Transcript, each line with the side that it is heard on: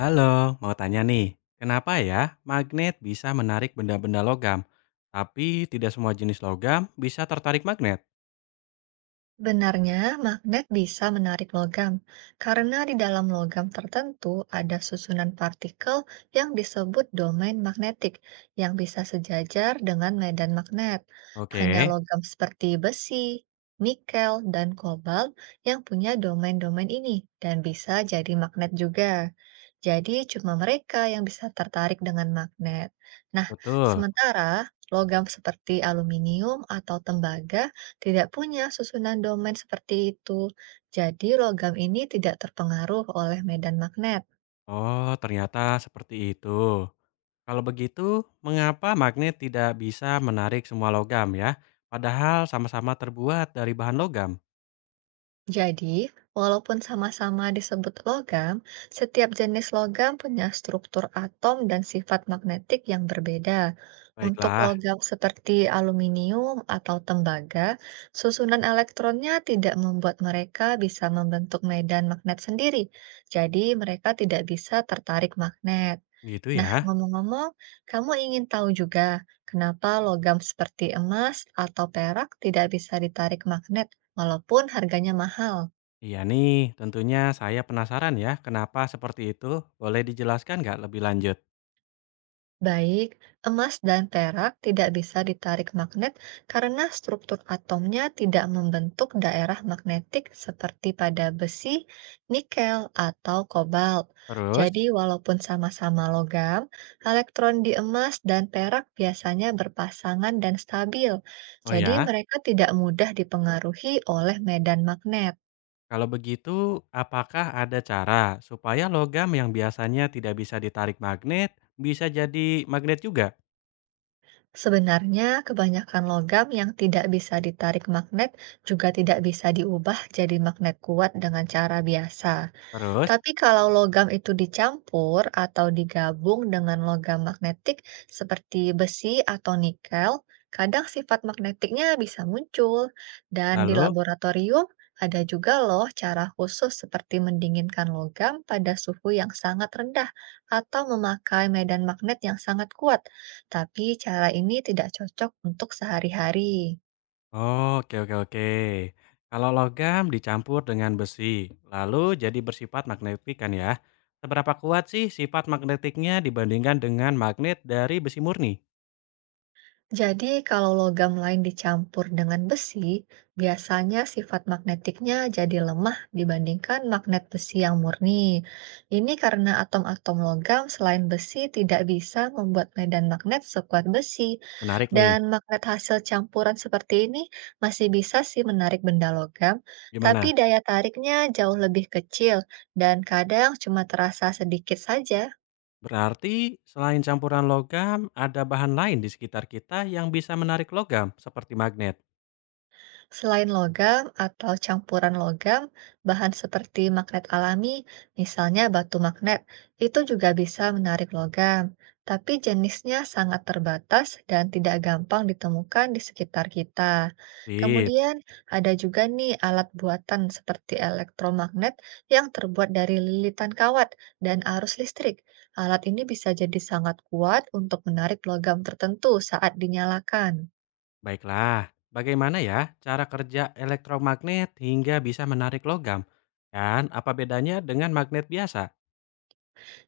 left: Halo, mau tanya nih, kenapa ya magnet bisa menarik benda-benda logam, tapi tidak semua jenis logam bisa tertarik magnet?
right: Benarnya, magnet bisa menarik logam karena di dalam logam tertentu ada susunan partikel yang disebut domain magnetik yang bisa sejajar dengan medan magnet. Hanya
left: Oke,
right: logam seperti besi, nikel, dan kobalt yang punya domain-domain ini dan bisa jadi magnet juga. Jadi, cuma mereka yang bisa tertarik dengan magnet. Nah,
left: betul.
right: sementara logam seperti aluminium atau tembaga tidak punya susunan domain seperti itu. Jadi logam ini tidak terpengaruh oleh medan magnet.
left: Oh, ternyata seperti itu. Kalau begitu, mengapa magnet tidak bisa menarik semua logam ya, padahal sama-sama terbuat dari bahan logam?
right: Jadi, walaupun sama-sama disebut logam, setiap jenis logam punya struktur atom dan sifat magnetik yang berbeda. Untuk
left: Baiklah,
right: logam seperti aluminium atau tembaga, susunan elektronnya tidak membuat mereka bisa membentuk medan magnet sendiri. Jadi, mereka tidak bisa tertarik magnet.
left: gitu
right: Nah,
left: ya.
right: ngomong-ngomong, kamu ingin tahu juga kenapa logam seperti emas atau perak tidak bisa ditarik magnet walaupun harganya mahal?
left: Iya nih, tentunya saya penasaran ya, kenapa seperti itu? Boleh dijelaskan nggak lebih lanjut?
right: Baik, emas dan perak tidak bisa ditarik magnet karena struktur atomnya tidak membentuk daerah magnetik seperti pada besi, nikel, atau kobalt.
left: Terus,
right: Jadi, walaupun sama-sama logam, elektron di emas dan perak biasanya berpasangan dan stabil.
left: oh
right: Jadi,
left: ya.
right: mereka tidak mudah dipengaruhi oleh medan magnet.
left: Kalau begitu, apakah ada cara supaya logam yang biasanya tidak bisa ditarik magnet bisa jadi magnet juga?
right: Sebenarnya, kebanyakan logam yang tidak bisa ditarik magnet juga tidak bisa diubah jadi magnet kuat dengan cara biasa.
left: Terus,
right: Tapi kalau logam itu dicampur atau digabung dengan logam magnetik seperti besi atau nikel, kadang sifat magnetiknya bisa muncul. Dan di
left: lalu,
right: laboratorium ada juga loh cara khusus seperti mendinginkan logam pada suhu yang sangat rendah atau memakai medan magnet yang sangat kuat. Tapi cara ini tidak cocok untuk sehari-hari.
left: oh, oke oke oke. Kalau logam dicampur dengan besi, lalu jadi bersifat magnetik kan ya? Seberapa kuat sih sifat magnetiknya dibandingkan dengan magnet dari besi murni?
right: Jadi, kalau logam lain dicampur dengan besi, biasanya sifat magnetiknya jadi lemah dibandingkan magnet besi yang murni. Ini karena atom-atom logam selain besi tidak bisa membuat medan magnet sekuat besi,
left: Menarik nih.
right: dan magnet hasil campuran seperti ini masih bisa sih menarik benda logam, tapi
left: Gimana?
right: daya tariknya jauh lebih kecil dan kadang cuma terasa sedikit saja.
left: Berarti selain campuran logam, ada bahan lain di sekitar kita yang bisa menarik logam seperti magnet.
right: Selain logam atau campuran logam, bahan seperti magnet alami, misalnya batu magnet, itu juga bisa menarik logam, tapi jenisnya sangat terbatas dan tidak gampang ditemukan di sekitar kita.
left: Sip.
right: Kemudian, ada juga nih alat buatan seperti elektromagnet yang terbuat dari lilitan kawat dan arus listrik. Alat ini bisa jadi sangat kuat untuk menarik logam tertentu saat dinyalakan.
left: Baiklah, bagaimana ya cara kerja elektromagnet hingga bisa menarik logam? Dan apa bedanya dengan magnet biasa?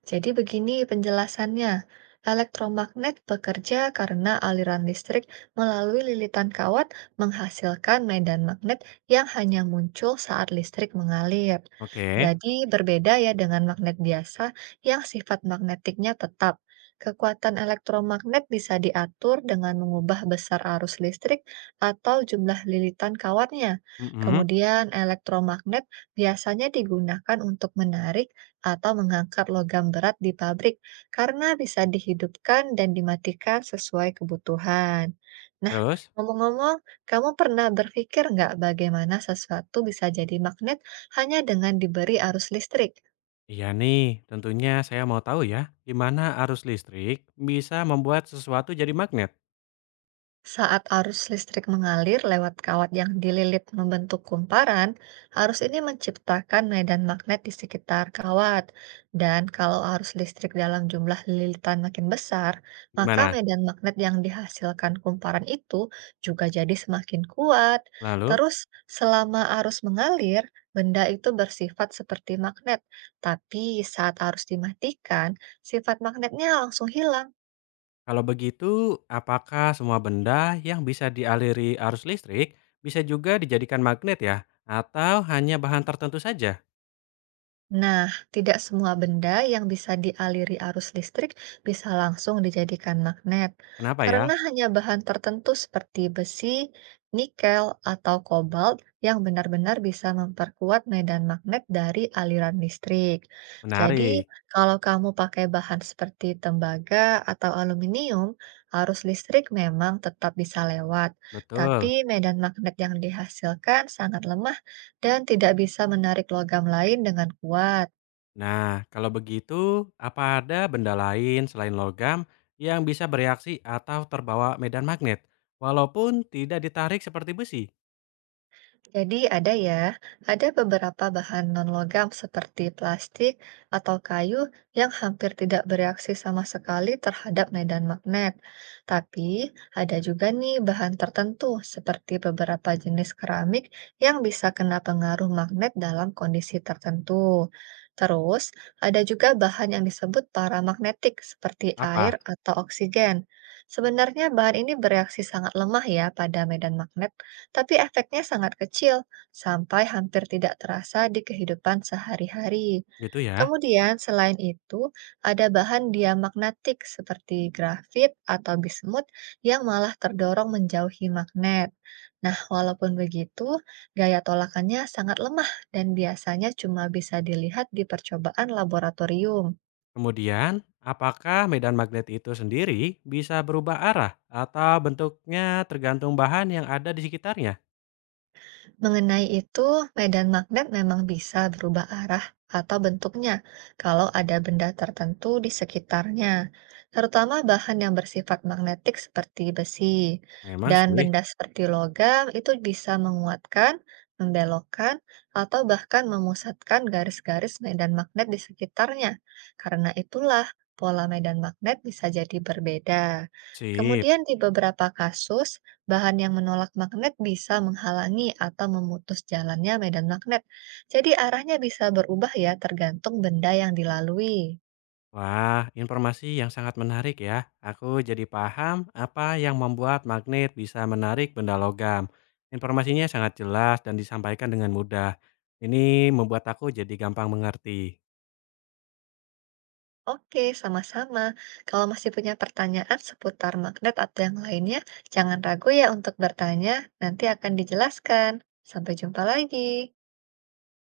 right: Jadi begini penjelasannya. Elektromagnet bekerja karena aliran listrik melalui lilitan kawat menghasilkan medan magnet yang hanya muncul saat listrik mengalir.
left: Oke,
right: Jadi berbeda ya dengan magnet biasa yang sifat magnetiknya tetap. Kekuatan elektromagnet bisa diatur dengan mengubah besar arus listrik atau jumlah lilitan kawatnya.
left: mm-mm.
right: Kemudian elektromagnet biasanya digunakan untuk menarik atau mengangkat logam berat di pabrik karena bisa dihidupkan dan dimatikan sesuai kebutuhan. Nah,
left: Terus?
right: ngomong-ngomong, kamu pernah berpikir nggak bagaimana sesuatu bisa jadi magnet hanya dengan diberi arus listrik?
left: Iya nih, tentunya saya mau tahu ya, gimana arus listrik bisa membuat sesuatu jadi magnet?
right: Saat arus listrik mengalir lewat kawat yang dililit membentuk kumparan, arus ini menciptakan medan magnet di sekitar kawat. Dan kalau arus listrik dalam jumlah lilitan makin besar, maka
left: Gimana?
right: medan magnet yang dihasilkan kumparan itu juga jadi semakin kuat.
left: Lalu,
right: Terus, selama arus mengalir, benda itu bersifat seperti magnet, tapi saat arus dimatikan, sifat magnetnya langsung hilang.
left: kalau begitu, apakah semua benda yang bisa dialiri arus listrik bisa juga dijadikan magnet ya? Atau hanya bahan tertentu saja?
right: Nah, tidak semua benda yang bisa dialiri arus listrik bisa langsung dijadikan magnet,
left: Kenapa ya?
right: karena hanya bahan tertentu seperti besi, nikel, atau kobalt yang benar-benar bisa memperkuat medan magnet dari aliran listrik. Jadi,
left: Menarik,
right: kalau kamu pakai bahan seperti tembaga atau aluminium, arus listrik memang tetap bisa lewat,
left: betul.
right: tapi medan magnet yang dihasilkan sangat lemah dan tidak bisa menarik logam lain dengan kuat.
left: Nah, kalau begitu, apa ada benda lain selain logam yang bisa bereaksi atau terbawa medan magnet, walaupun tidak ditarik seperti besi?
right: Jadi ada ya, ada beberapa bahan non-logam seperti plastik atau kayu yang hampir tidak bereaksi sama sekali terhadap medan magnet. Tapi ada juga nih bahan tertentu seperti beberapa jenis keramik yang bisa kena pengaruh magnet dalam kondisi tertentu. Terus, ada juga bahan yang disebut paramagnetik seperti
left: Apa?
right: air atau oksigen. Sebenarnya bahan ini bereaksi sangat lemah ya pada medan magnet tapi efeknya sangat kecil sampai hampir tidak terasa di kehidupan sehari-hari.
left: Gitu ya.
right: Kemudian, selain itu, ada bahan diamagnetik seperti grafit atau bismut yang malah terdorong menjauhi magnet. Nah, walaupun begitu, gaya tolakannya sangat lemah dan biasanya cuma bisa dilihat di percobaan laboratorium.
left: Kemudian, apakah medan magnet itu sendiri bisa berubah arah atau bentuknya tergantung bahan yang ada di sekitarnya?
right: Mengenai itu, medan magnet memang bisa berubah arah atau bentuknya kalau ada benda tertentu di sekitarnya, terutama bahan yang bersifat magnetik seperti besi.
left: Memang
right: Dan
left: sih.
right: benda seperti logam itu bisa menguatkan, membelokkan, atau bahkan memusatkan garis-garis medan magnet di sekitarnya. Karena itulah pola medan magnet bisa jadi berbeda.
left: Sip.
right: Kemudian di beberapa kasus, bahan yang menolak magnet bisa menghalangi atau memutus jalannya medan magnet. Jadi arahnya bisa berubah ya tergantung benda yang dilalui.
left: Wah, informasi yang sangat menarik ya. Aku jadi paham apa yang membuat magnet bisa menarik benda logam. Informasinya sangat jelas dan disampaikan dengan mudah. Ini membuat aku jadi gampang mengerti.
right: Oke, sama-sama. Kalau masih punya pertanyaan seputar magnet atau yang lainnya, jangan ragu ya untuk bertanya, nanti akan dijelaskan. Sampai jumpa lagi.